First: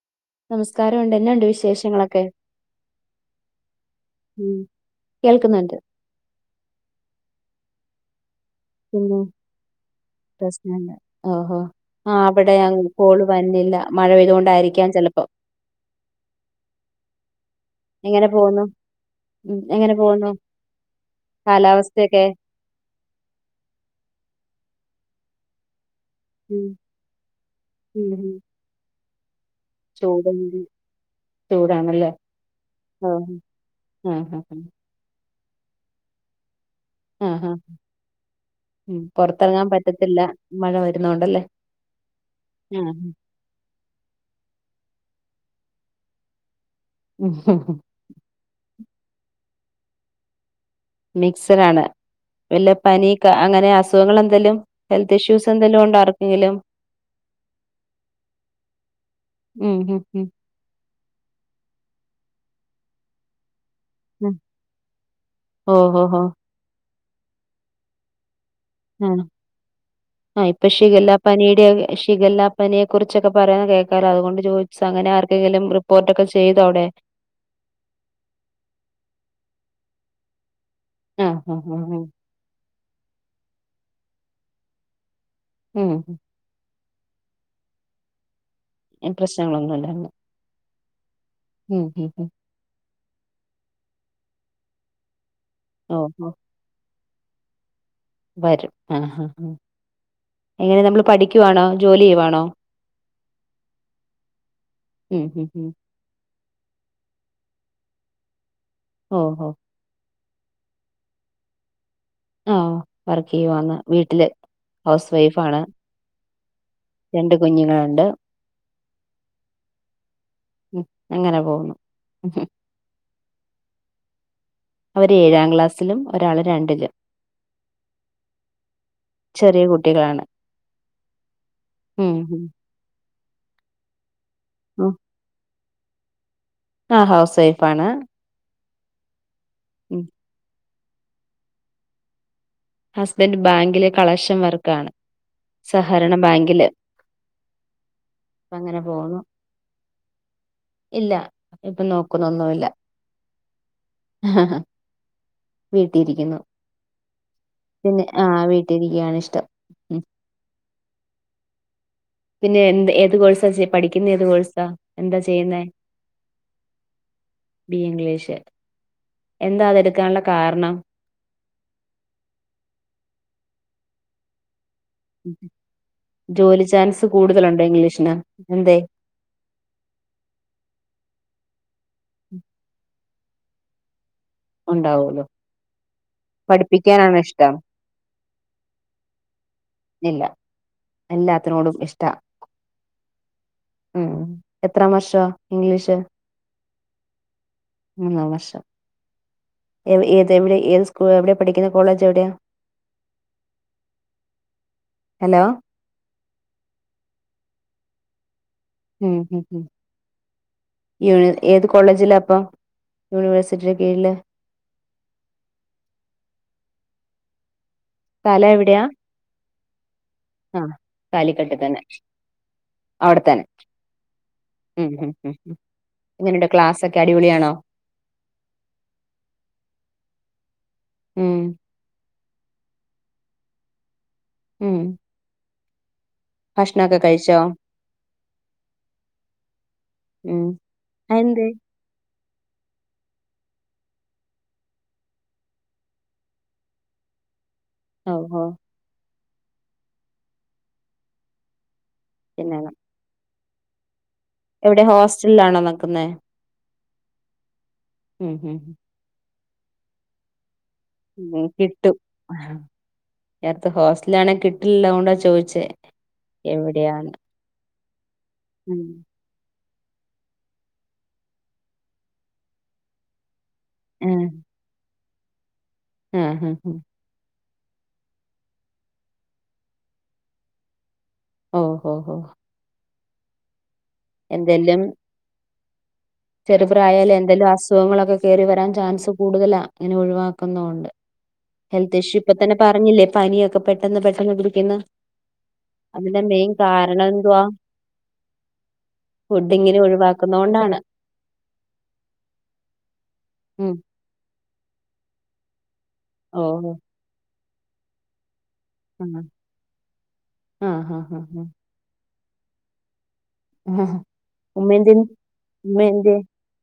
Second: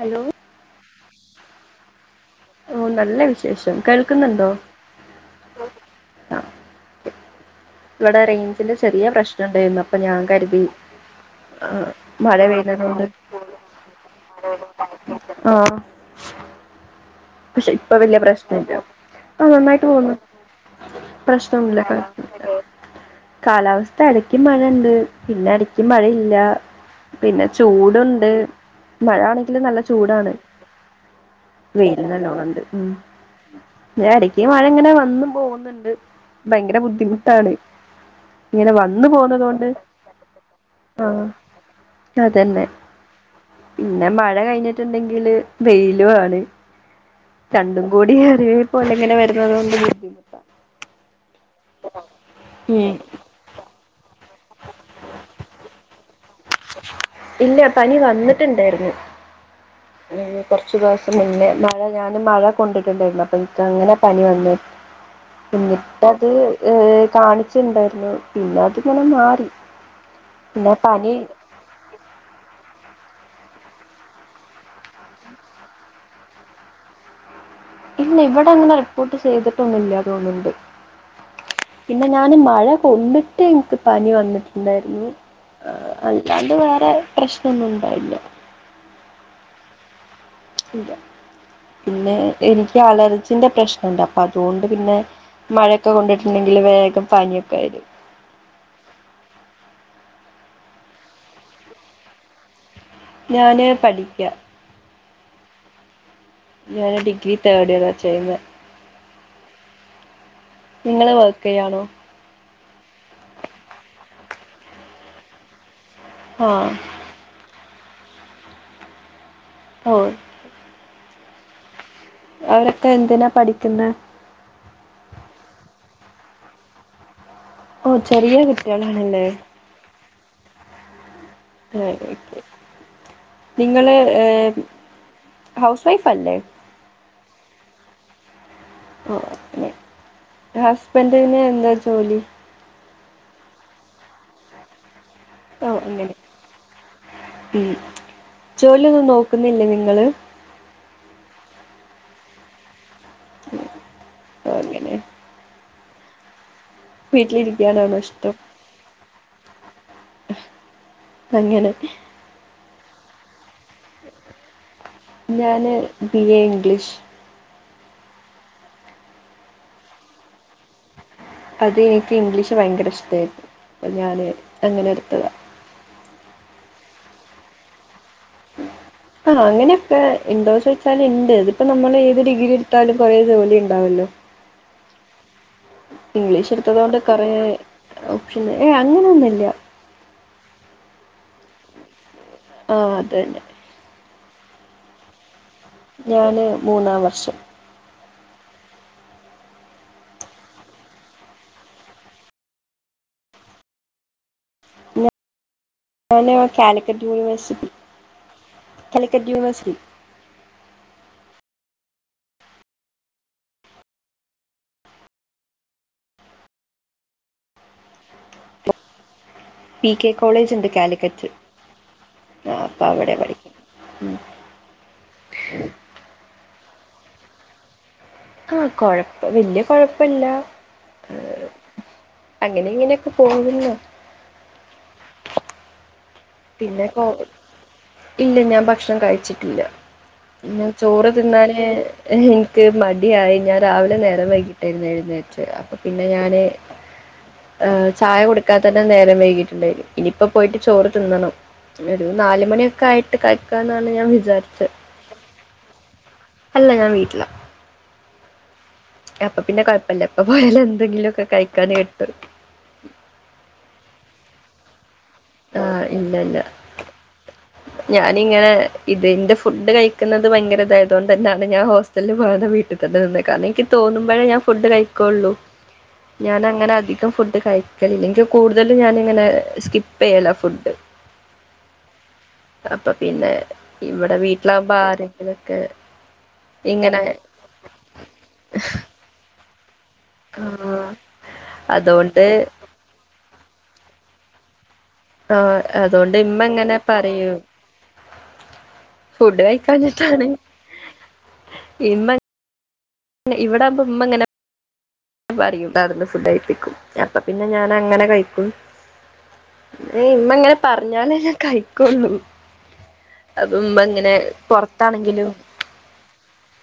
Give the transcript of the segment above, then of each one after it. Hello നമസ്കാരം ഉണ്ട് എന്നാ ഉണ്ട് വിശേഷങ്ങളൊക്കെ ഓ നല്ല വിശേഷം കേൾക്കുന്നുണ്ടോ ഉം കേൾക്കുന്നുണ്ട് ആഹ് വടറെയ് ചെറിയ പിന്നെ പ്രശ്നം ഉണ്ടായിരുന്നു അപ്പൊ ഞാൻ കരുതി പ്രശ്നണ്ട് ഓഹോ ആ മഴ അവിടെ അങ്ങ് പെയ്യുണോണ്ട് കോള് വന്നില്ല മഴ പെയ്തുകൊണ്ടായിരിക്കാം ചെലപ്പോ ആഹ് പക്ഷെ ഇപ്പൊ വലിയ എങ്ങനെ പോകുന്നു പ്രശ്നല്ല ആ ഉം നന്നായിട്ട് എങ്ങനെ പോക്ന്നു പോകുന്നു പ്രശ്നൊന്നൂല്ല കാലാവസ്ഥയൊക്കെ കാലാവസ്ഥ ഇടക്ക് മഴ പിന്നെ എടക്ക് മഴയില്ല ഉം പിന്നെ ഉം ഉം. ചൂടുണ്ട് മഴാണ നല്ല ചൂടാണ് ചൂടുണ്ട് [unintelligible] ചൂടാണല്ലേ ലോണ്ട് ഉം ആഹ് ആഹ് ഇടക്ക് ആഹ് മഴ ഇങ്ങനെ വന്നും പോകുന്നുണ്ട് ഭയങ്കര ആഹ് ബുദ്ധിമുട്ടാണ് ആഹ് ഇങ്ങനെ വന്നു പൊറത്തെറങ്ങാൻ പോന്നതൊണ്ട് പറ്റത്തില്ല മഴ ആഹ് വരുന്നോണ്ടല്ലേ അതന്നെ ആഹ് പിന്നെ മഴ കഴിഞ്ഞിട്ടുണ്ടെങ്കി ല് വെയിലും ആണ് ഉം രണ്ടും കൂടി അറി [unintelligible] എങ്ങനെ വരുന്നതൊണ്ട് ബുദ്ധിമുട്ട മിക്സട് ആണ് വല്ല ഉം പനി അങ്ങനെ അസുഖങ്ങൾ എന്ത് എന്തേലും ഹെൽത്ത് ഇഷ്യൂസ് എന്തേലും ഉണ്ടാ ആർ ഇല്ല പനി വന്നിട്ടുണ്ടായിരുന്നു ഉം ഉം അല്ലെങ്കിൽ കുറച്ച് ദിവസം മുന്നെ മഴ ഞാൻ മഴ കൊണ്ടിട്ടുണ്ടായിരുന്നു അപ്പം അങ്ങനെ പനി ഉം വന്ന ഓഹ് ഓഹ് ഓഹ് എന്നിട്ടത് ഏ കാണിച്ചിണ്ടാ യിരുന്നു ആഹ് ആഹ് ഇപ്പൊ പിന്നെ പനി ശിഖല്ലാപ്പനിയുടെ ശിഖല്ലാ പനിയെ കുറിച്ചൊക്കെ പറയണ കേൾക്കാലോ അതുകൊണ്ട് ചോദിച്ച അങ്ങനെ ആർക്കെങ്കിലും റിപ്പോർട്ട് ഒക്കെ ചെയ്തോ അവിടെ ഇല്ല ഇവിടെ അങ്ങനെ റിപ്പോർട്ട് ചെയ്തിട്ടൊന്നൂല്ല തോന്നുണ്ട് ആഹ് ആഹ് ആഹ് പിന്നെ ഞാൻ മഴ കൊണ്ടിട്ട് എനിക്ക് പനി വന്നിട്ടുണ്ടായിരുന്നു ആ ഉം അല്ലാണ്ട് വേറെ പ്രശ്നൊന്നും ഇണ്ടായില്ല പ്രശ്നങ്ങളൊന്നുല്ലാന്ന് ഇല്ല പിന്നെ എനിക്ക് അലർജിന്റെ പ്രശ്നുണ്ട് അപ്പൊ അതുകൊണ്ട് പിന്നെ മഴയൊക്കെ ഓഹ് ഓഹ് കൊണ്ടിട്ടുണ്ടെങ്കില് വേഗം പനിയൊക്കെ വരും വരും ആഹ് ഹാ ഹ് എങ്ങനെ നമ്മൾ പഠിക്കുവാണോ ജോലി ചെയ്യുവാണോ ഞാൻ പഠിക്കാ ഉം ഉം ഉം ഞാൻ ഡിഗ്രി തേർഡ് ഇയറാണ് ചെയ്യുന്നേ ഓ ഓ നിങ്ങള് വർക്ക് ചെയ്യാണോ ആഹ് വർക്ക് ചെയ്യുവാണ് വീട്ടില് ഹൗസ് വൈഫാണ് ആഹ് രണ്ട് കുഞ്ഞുങ്ങളുണ്ട് ഓഹ് ഉം അങ്ങനെ പോകുന്നു ഉം ഉം. അവരൊക്കെ എന്തിനാ പഠിക്കുന്നെ അവര് ഏഴാം ക്ലാസ്സിലും ഒരാള് രണ്ടിലും ഓ ചെറിയ കുട്ടികളാണല്ലേ ചെറിയ കുട്ടികളാണ് ഉം ഉം നിങ്ങള് ഹൗസ് വൈഫ് അല്ലേ ആഹ് ഹൗസ് വൈഫാണ് ആഹ് ഉം ഹസ്ബന്റിന് എന്താ ജോലി ഹസ്ബൻഡ് ബാങ്കിലെ കളശൻ വർക്കാണ് ഓ അങ്ങനെ സഹകരണ ബാങ്കില് ഉം അങ്ങനെ ജോലിയൊന്നും പോകുന്നു നോക്കുന്നില്ലേ നിങ്ങള് നോക്കുന്നൊന്നുല്ല [unintelligible] വീട്ടിയിരിക്കുന്നു വീട്ടിലിരിക്കാനാണോ പിന്നെ ഇഷ്ടം ആഹ വീട്ടിരിക്കുകയാണ് ഇഷ്ടം ഉം അങ്ങനെ പിന്നെ എന്ത് ഏത് കോഴസാ പഠിക്കുന്ന ഏത് കോഴ്സാ എന്താ ഞാൻ ചെയ്യുന്നത് B A English BA English എന്താതെടുക്കാനുള്ള കാരണം അത് എനിക്ക് ഇംഗ്ലീഷ് ഭയങ്കര ഇഷ്ടായിരുന്നു അ ഞാന് അങ്ങനെ എടുത്തതാ ജോലി ചാൻസ് കൂടുതലുണ്ടോ ഇംഗ്ലീഷിന് എന്തേ ആഹ അങ്ങനെയൊക്കെ എന്തോ ചോദിച്ചാൽ ഇണ്ട് ഇതിപ്പോ നമ്മള് ഏത് ഡിഗ്രി എടുത്താലും കുറെേ ജോലി ഉണ്ടാവല്ലോ ഉണ്ടാവൂലോ ഇംഗ്ലീഷ് എടുത്തത് കൊണ്ട് പഠിപ്പിക്കാനാണോ കുറെ ഇഷ്ടം ഓപ്ഷൻ ഏ അങ്ങനെ ഒന്നുമല്ല ഇല്ല എല്ലാത്തിനോടും ഇഷ്ട ആഹ അത തന്നെ ഉം എത്ര വർഷം ഞാന് മൂന്നാം വർഷം മൂന്നാം വർഷം ഏത് എവിടെ ഏത് സ്കൂ എവിടെ പഠിക്കുന്ന കോളേജ് എവിടെയാ ഹലോ ഞാന് കാലിക്കറ്റ് യൂണിവേഴ്സിറ്റി ഉം കാലിക്കറ്റ് ഉം യൂണിവേഴ്സിറ്റി യൂണിവേഴ്സിറ്റി ഏത് കോ കോളേജില അപ്പ യൂണിവേഴ്സിറ്റി കീഴില് സ്ഥലം എവിടെയാ പി കെ കോളേജ് ആഹ ഉണ്ട് കാലിക്കറ്റ് കാലിക്കട്ട് തന്നെ ആ അപ്പം അവിടെ അവിടെത്തന്നെ പഠിക്കും ഉം ഉം ക്ലാസ് ഒക്കെ അടിപൊളിയാണോ ആഹ കൊഴപ്പം വല്യ കൊഴപ്പല്ല ഏ ഉം അങ്ങനെ ഇങ്ങനെയൊക്കെ പോകുന്നോ ഉം പിന്നെ ഭക്ഷണമൊക്കെ കോ കഴിച്ചോ ഇല്ല ഞാൻ ഭക്ഷണം കഴിച്ചിട്ടില്ല ഉം ന്ന ചോറ് അതെന്തേ തിന്നാലെ എനിക്ക് മടിയായി ഞാൻ രാവിലെ നേരം വൈകിട്ടായിരുന്നു എഴുന്നേച്ച അപ്പൊ പിന്നെ ഞാന് ഏ ചായ ഓഹോ കൊടുക്കാ തന്നെ നേരം വൈകിട്ടുണ്ടായിും ഇനിയിപ്പ പോയിട്ട് ചോറ് തിന്നണം ഒരു നാല് പിന്നെ മണിയൊക്കെ ആയിട്ട് കഴ എന്നാണ് ഞാൻ വി എവിടെ ഹോസ്റ്റലിലാണോ നിക്കുന്ന അല്ല ഞാൻ വീട്ടില ഉം ഹം അപ്പൊ പിന്നെ കുഴപ്പമില്ല അപ്പ പോയാല ഉ കിട്ടും നേരത്ത ഹോസ്റ്റല ആണെങ്കിൽ കിട്ടില്ലതൊണ്ട ചോദിച്ചേ ആഹ് ഇല്ല ഇല്ല. എവിടെയാണ് ഞാനിങ്ങനെ ഇതിന്റെ ഫു ഇത് കഴിക്കുന്നത് ഭയങ്കര ഇതായതുകൊണ്ട് തന്നെയാണ് ഞാൻ ഹോസ്റ്റലിൽ പോകാതെ വീട്ട തന്ന നിന്ന് കാരണം ആഹ് തോന്നുമ്പോഴേ ഞാൻ ഫുഡ് കഴിക്കുള്ളൂ ഞാൻ ആഹ് അങ്ങനെ ആഹ് അധികം ഫുഡ് കഴിക്ക ങ്കക്ക് കൂടുതലും ഞാനിങ്ങനെ സ്കിപ്പ് ചെയ്യല ഫുഡ് ഓ ഓ ഓ അപ്പൊ പിന്നെ ഇവിടെ വീട്ടിലാകുമ്പ ആരെങ്കിലൊക്കെ ഇങ്ങനെ ചെറുപ്രായാലേ എന്തെങ്കിലും അസുഖങ്ങളൊക്കെ കയറി വരാൻ ചാൻസ് കൂടുതലാ അങ്ങനെ ആ ഒഴിവാക്കുന്നണ്ട് ഹെൽത്ത് ഇഷ്യൂ അതുകൊണ്ട് ഇപ്പ തന്നെ പറഞ്ഞില്ലേ പനിയൊക്കെ പെട്ടെന്ന് പെട്ടെന്ന് കുടിക്കന്ന് ആ അതുകൊണ്ട് അതിന്റെ ഇമ്മ മെയിൻ ഇങ്ങനെ കാരണം പറയും എന്തുവാ ഫുഡ് ഫുഡ്ഡിങ്ങിനെ കഴിക്കാഞ്ഞിട്ടാണ് ഒഴിവാക്കുന്ന കൊണ്ടാണ് പി ഇവിട ആവുമ്പോ ഇമ്മ ഇങ്ങനെ പറയും അടുന്ന് ഫുഡ് ഓ കയപ്പിക്കും അപ്പൊ പിന്നെ ഞാൻ അങ്ങനെ കഴിക്കും ആഹ് ഇമ്മങ്ങനെ ആഹ് ആഹ് പറഞ്ഞാലേ ഞാൻ ആഹ് കഴിക്കൊള്ളു അപ്പൊ ഇമ്മ ആഹ് ഇങ്ങനെ ഉമ്മ എന്തെ പുറത്താണെങ്കിലും ഉമ്മ എന്തെ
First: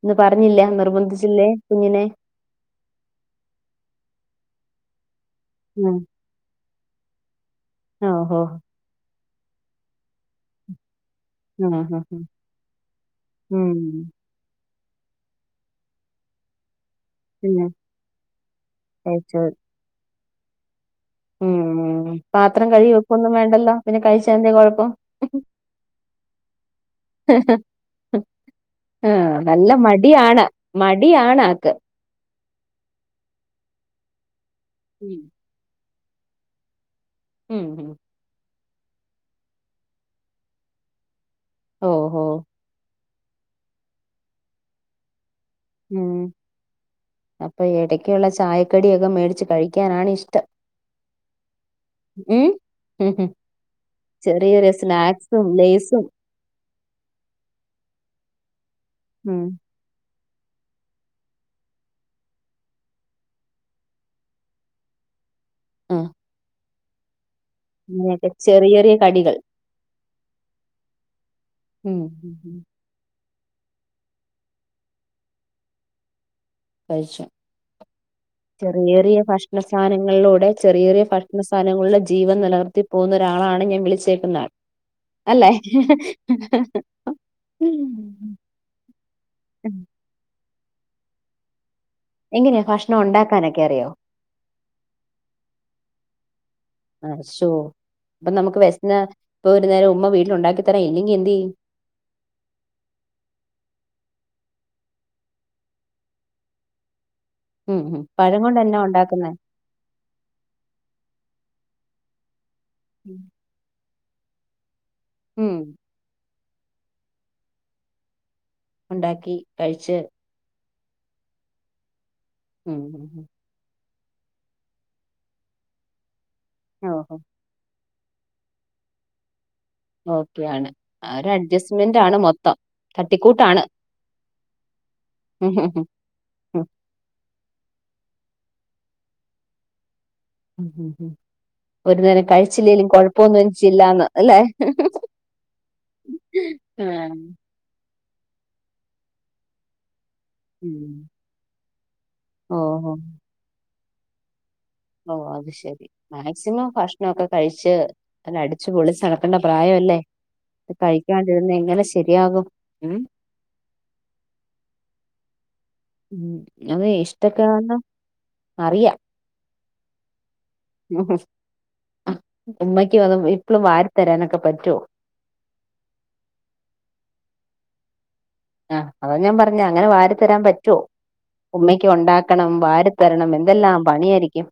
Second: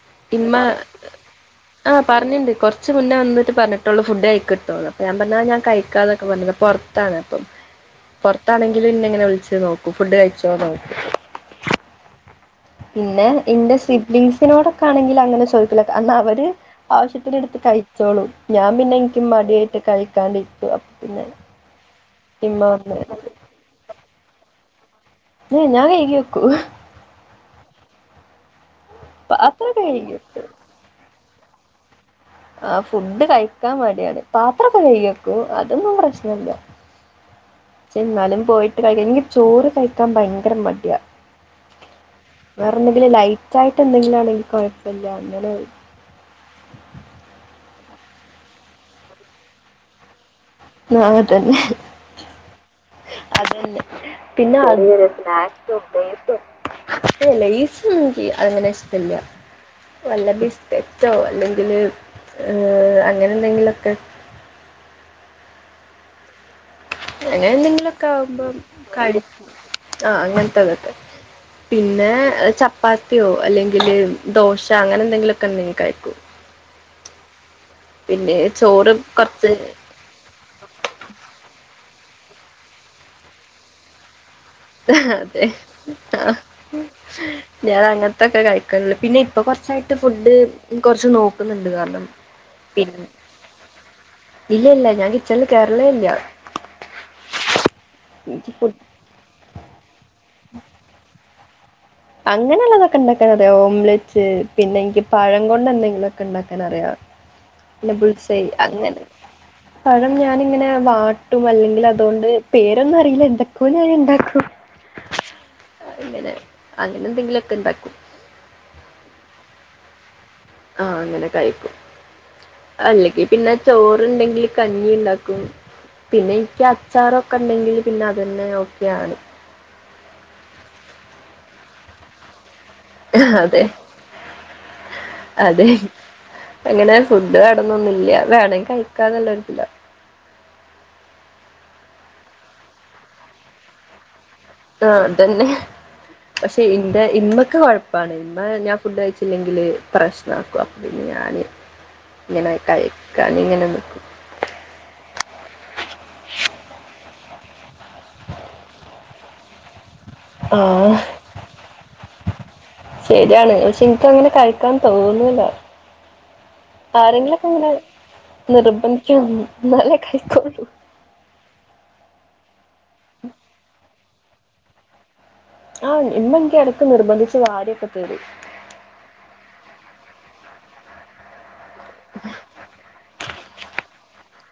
ഇന്ന് ഇമ്മ പറഞ്ഞില്ല നിർബന്ധിച്ചില്ലേ ആഹ കുഞ്ഞിനെ പറഞ്ഞിണ്ട് കൊറച്ച് മുന്ന എന്നിട്ട്പറഞ്ഞിട്ടൊള്ളു ഫുഡ് കഴക്ക് കിട്ടോള്ളൂ അപ്പ ഞാൻ ഉം കഴിക്കാന്നൊക്കെ പറഞ്ഞത് പ പുറത്താണ് അപ്പം ഓഹോ പുറത്താണെങ്കിൽ ഇന്ന ഇങ്ങനെ വിളിച്ചത് നോക്കൂ ഫുഡ് കഴിച്ചോ നോക്കൂ ആഹ് ആഹ് പിന്നെ എന്റെ ഉം സിബ്ലിസിനോടൊക്കെ ആണെങ്കിൽ അങ്ങനെ ചോദിക്കാനെങ്കിൽ എന്ന അവര് ആവശ്യത്തിന എടുത്ത് പിന്നെ കഴിച്ചോളൂ ഞാൻ പിന്നെ എനിക്കും കഴിച്ചോ മടിയായിട്ട് കഴിക്കാണ്ടിരിക്ക പിന്നെ ഉം ഇമ്മ പാത്രം കഴി വന്ന് വെക്കൊന്നും വേണ്ടല്ലോ പിന്നെ കഴിച്ച എന്താ കുഴപ്പം ഞാൻ കഴകി വെകും ആഹ നല്ല മടിയാണ് മടിയാണ് ആക്ക് ആ ഫുഡ് കഴിക്കാൻ മടിയാണ് പത്രക്കെ കഴുകി ഉം വെക്കും അതൊന്നും പ്രശ്നമില്ല ഉം ഉം ചെന്നാലും പോയിട്ട് കഴിക്കാം എനിക്ക് ചോറ് കഴിക്കാൻ ഭയങ്കര മടിയാ ഓ ഓ പി ലൈറ്റായിട്ട എന്തെങ്കിലും ആണെങ്കിൽ കുഴപ്പമില്ല അങ്ങനെ ഉം അപ്പൊ ഇടക്കുള്ള ചായക്കടിയൊക്കെ മേടിച്ച് കഴിക്കാനാണ് ഇഷ്ടം ആ അങ്ങനെ തന്നെ ഉം ഉം ഉം അതന്നെ ചെറിയ പിന്നെ ചെറിയ അടുരെ സ്നാക്സും സ്നാക്സോ ബ ലേസും [inaudible] ലൈസ് ഒന്നും അങ്ങനെ ഇഷ്ടല്ല. ഉം വല്ല ബിസ്കറ്റോ അല്ലെങ്കില് അങ്ങനെ എന്തെങ്കിലൊക്കെ ആഹ് അങ്ങനെ എന്തെങ്കിലുംക്കെ അങ്ങനെയൊക്കെ ആകുമ്പോ ചെറിയ ചെറിയ കടികൾ കടിച്ചു ആ അങ്ങനത്തെതൊക്കെ ഉം പിന്നെ ഉം ഉം ചപ്പാത്തി യോ അല്ലെങ്കില് ദോശ അങ്ങനെ എന്തെങ്കിലുമൊക്കെ ഉണ്ടങ്കിൽ കഴിക്കും കഴിച്ചു പിന്നെ ചെറിയ ചോറ് ചെറിയ കുറച്ച് ഭക്ഷണ സാനങ്ങളിലൂടെ ചെറിയ ചെറിയ ഭക്ഷണ സാധങ്ങളിൽ ജീവൻ നിലനിർത്തി പോകുന്ന ഒരാളാണ് ഞാൻ വിളിച്ചേക്കുന്ന ആൾ, അതെ അല്ലേ ഞാൻ അങ്ങനത്തൊക്കെ കഴിക്കണ പിന്നെ ഇപ്പൊ കുറച്ചയിട്ട് ഫുഡ് കുറച്ച് നോക്കുന്നുണ്ട് കാരണം എങ്ങനെയാ ഭക്ഷണം പിന്നെ ഉണ്ടാക്കാനൊക്കെ അറിയോ ഇല്ല ഇല്ല ഞാൻ കിച്ചണിൽ കയറെലെ ഇല്ല ആ ഷോ അപ്പൊ എനിക്ക് നമുക്ക് ഫുഡ് വേഷന്നാ ഇപ്പൊ ഒരു നേരം ഉമ്മ വീട്ടിൽ ഉണ്ടാക്കിത്തരാൻ ഇല്ലെങ്കി എന്ത്‌ ചെയ്യും അങ്ങനെുള്ളതൊക്കെ ഉണ്ടാക്കാൻ അറിയാം ഓംലറ്റ്സ് പിന്നെ എനിക്ക് പഴം കൊണ്ട് എന്തെങ്കിലുംക്കെ ഉണ്ടാക്കാൻ അറിയാ ഉം ഉം ബുൾസ പഴം കൊണ്ട് എന്നാ അങ്ങനെ ഉണ്ടാക്കുന്നെ പഴം ഞാനിങ്ങനെ വാ ട്ടും. അല്ലെങ്കിൽ അതുകൊണ്ട് പേരൊന്നും അറിയില്ല എന്താക്കഞൻണ്ടാക്കും ഉം ഇങ്ങനെ അങ്ങനെ എന്തെങ്കിലുംക്കെ ഇണ്ടാക്കും ഉണ്ടാക്കി കഴിച്ച് ആഹ അങ്ങനെ കഴിക്കും ഉം ഉം, അല്ലെങ്കി ഉം. പിന്നെ ചോറ് ണ്ടെങ്കിൽ കഞ്ഞി ഉണ്ടാക്കും പിന്നെ എനിക്ക് ഓഹോ അച്ചാറൊക്കെ ഉണ്ടെങ്കിൽ പിന്നെ അതുന്നെ ഓക്കെയാണ് ഓക്കൊണ് ഒരു അഡ്ജസ്റ്റ്മെന്റ് ആണ് മൊത്തം അതെ തട്ടിക്കൂട്ടാണ് ഉം അതെ ഉം ഉം ഉം അങ്ങനെ ഫുഡ് വേണോന്നോന്നുല്ല വേണെ കഴിക്കാല്ലത്തില്ല ഉ ഉംം ഒരു നേരം കഴിച്ചില്ലേങ്കലും കൊഴപ്പൊന്നും എനിച്ചില്ലന്ന് ആ അതന്നെ പക്ഷെ ഇന്റെ ആഹ് ഇമ്മൊക്കെ കൊഴപ്പാണ് ഇമ്മ ഞാൻ ഫുഡ് കയിച്ചില്ലെങ്കിൽ പ്രശ്നമാക്കും ഉം അന്ന ഞാൻ ഇങ്ങനെ ഓഹോ കഴിക്കാൻ ഇങ്ങനെ നിൽക്കും ഭഷണോക്കെ കഴിച്ച് നല്ല അടിച്ച് പൊളിച്ച് നടക്കേണ്ട പ്രായല്ലേ? ആഹ ശരിയാകും ഉം ശരിയാണ്, പക്ഷെ എനക്ക് അങ്ങനെ കഴിക്കാൻ തോ [unintelligible] ഉം അത് ഇഷ്ടൊക്കെ നിർബന്ധിക്ക ന്നാലെ കൈക്കോള്ളൂ ഉമ്മക്ക് വത് ഇപ്പളും വാരിത്തരാനൊക്കെ പറ്റോ ആഹ ഇമ്മ ഇൻക്ക് എടക്ക് നിർബന്ധിച്ച് വാരിയൊക്കെ തെരും ആഹ അതാ ഞാൻ പറഞ്ഞ അങ്ങനെ വാരി തരാൻ പറ്റോ ഉമ്മയ്ക്ക് ഉണ്ടാക്കണം വാരിത്തരണം എന്തെല്ലാം പണിയരിക്കും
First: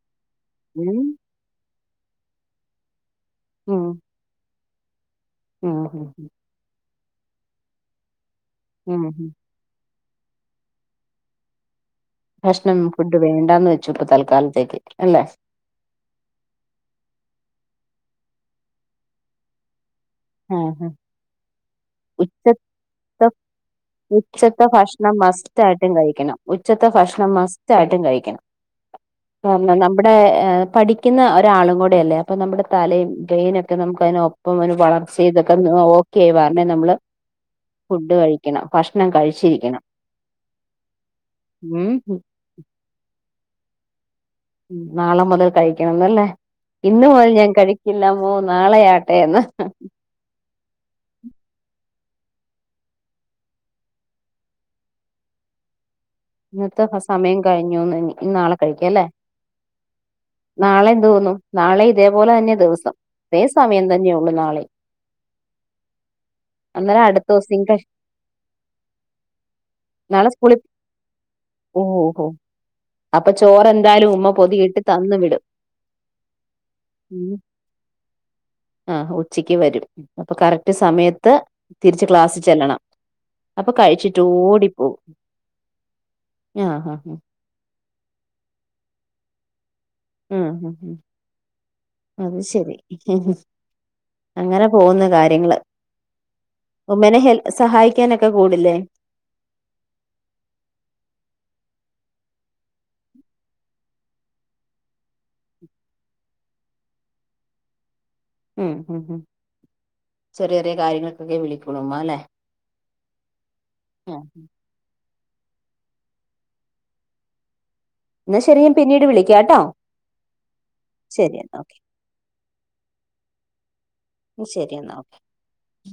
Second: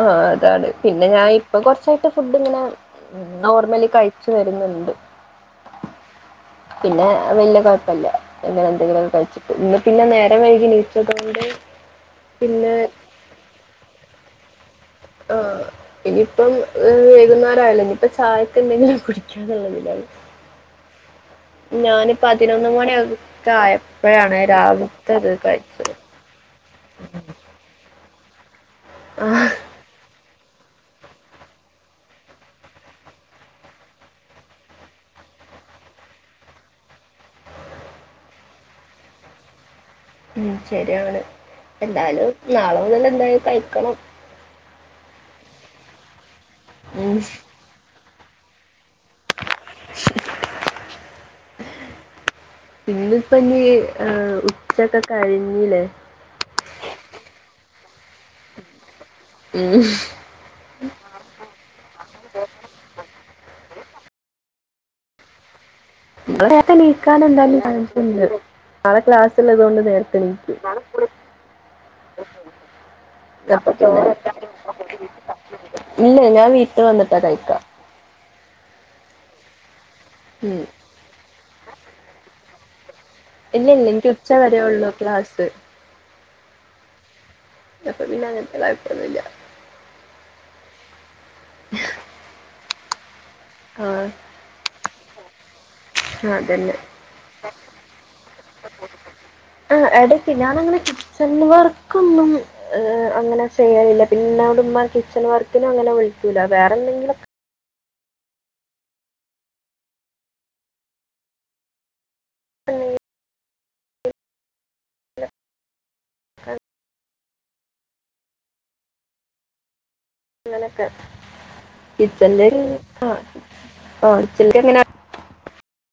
ആഹ അതാണ് പിന്നെ ഞാൻ ഇപ്പൊ കൊറച്ചായിട്ട് ഫുഡ്‌ ഇങ്ങനെ ഉം ഉം നോർമലി കഴിച്ചു വരുന്നു [unintelligible] പിന്നെ വല്യ കൊഴപ്പല്ല ഇങ്ങനെ ഉം എന്തെങ്കിലൊക്കെ ഉം കഴിച്ചിട്ട് ഇന്ന് പിന്നെ നേരം വൈകി നീച്ചതൊണ്ട് ഭക്ഷണം ഫുഡ് വേണ്ടാന്ന് വെച്ചു ഇപ്പൊ തൽക്കാലത്തേക്ക് അല്ലെ ആഹ് ഇനിയിപ്പം വെയ്‌കുന്നാരായല്ലോ ഇനിയിപ്പാ ചായക്കെന്തെങ്കിലും കുടിക്കാന്നുള്ളതിലാണ് ആഹ ഹ ഞാന് ഉച്ച പതിനൊന്ന് മണി ഒക്കെ ആയപ്പോഴാണ് ഉച്ചത്തെ ഭക്ഷണം രാവിലത്തെ ഇത് മസ്റ്റ് ആയിട്ടും കഴിച്ചത് കഴിക്കണം ഉച്ചത്തെ ഭക്ഷണം മസ്റ്റ് ആയിട്ടും കഴിക്കണം ആഹ് കാരണം നമ്മുടെ ഏ പഠിക്കുന്ന ഒരാളും കൂടെയല്ലേ അപ്പൊ നമ്മുടെ തലയും ബ്രെയിനൊക്കെ നമുക്ക് അയ്ന് ഒപ്പം വളർ തൊക്കെ ഓക്കെയി വരണെ നമ്മള് ഫുഡ് കഴിക്കണം ഭക്ഷണം കഴിച്ചിരിക്കണം ഉം ശരിയാണ് ഉം എന്തയാലും നാളെ മുതൽ എന്തായി കഴിക്കണം ഉം നാളെ മുതൽ കഴിക്കണംന്നല്ലേ ഇന്ന് ഉം മുതൽ ഞാൻ കഴിക്കില്ല മ്മോ നാളെയാ [unintelligible] [inaudible] ഇന്ന്പ്പഞ്ഞി ഏഹ് ഉച്ചക്കെ കഴിഞ്ഞിലെ ഇന്നത്തെ സമയം കഴിഞ്ഞൂന്ന് ഇനി നാളെ കഴിക്കല്ലേ നാളെ എന്ത് തോന്നും നാളെ ഇതേപോലെ തന്നെ ദിവസം ഇതേ സമയം തന്നെ യൊള്ളു നാലിം [unintelligible] നേര്ത്തെ നീക്കാനന്താലും ചാൻസ് ഉണ്ട് നാളെ ക്ലാസ്സള്ളതോണ്ട് നേർത്തെ നീക്കും ഓഓഹോ അപ്പൊ ചോറെന്തായാലും ഉമ്മ പൊതി ഇട്ട് തന്ന് വിടും ഇല്ല ഞാൻ വീട്ട് വന്നിട്ടാ കഴിക്ക ആ ഉച്ചയ്ക്ക് വരും അപ്പൊ ഉം കറക്റ്റ് സമയത്ത് തിരിച്ച് ക്ലാസ്സി ചെല്ലണം ഇല്ല അപ്പൊ ഇല്ല എനിക്ക് കഴിച്ചിട്ട് ഉച്ച വരേ ഓടിപ്പോ ഉള്ളൂ ക്ലാസ് ആഹ ഹഹ അപ്പൊ പിന്നെ അങ്ങനത്തെ കൊഴപ്പൊന്നൂല്ല ആഹ ഹ അത് ശരി ആഹ് അങ്ങനെ പോകുന്നു കാര്യങ്ങള് അതന്നെ ഉമ്മനെ ഹെൽ സഹായിക്കാനൊക്കെ കൂടില്ലേ ആ എടയ്ക്ക് ഞാനന്നങ്ങനെ അങ്ങനെ കിച്ചന് വർ ക്കൊന്നും ഏഹ് അങ്ങന ചെയ്യാറില്ല [unintelligible] ന്നൊടുമ്മ കിച്ചൺ വർക്കിനു അങ്ങനെ വിളിക്കൂല വേറെ നിങ്ങള ക ഉം ഉം ഉം ചെറേ ചെറേ കാര്യങ്ങൾക്കൊക്കെ വിളികൊള്ളുമ്മ അല്ലെ [unintelligible] ആഹ [inaudible] എന്നാ ശെരി [unintelligible] പിന്നീട് വിളിക്കാട്ടോ ശരി എന്നാ ഓക്കെ [inaudible] കിച്ചണിലേക്ക് ശരി അങ്ങനെ എന്നാ ഓക്കേ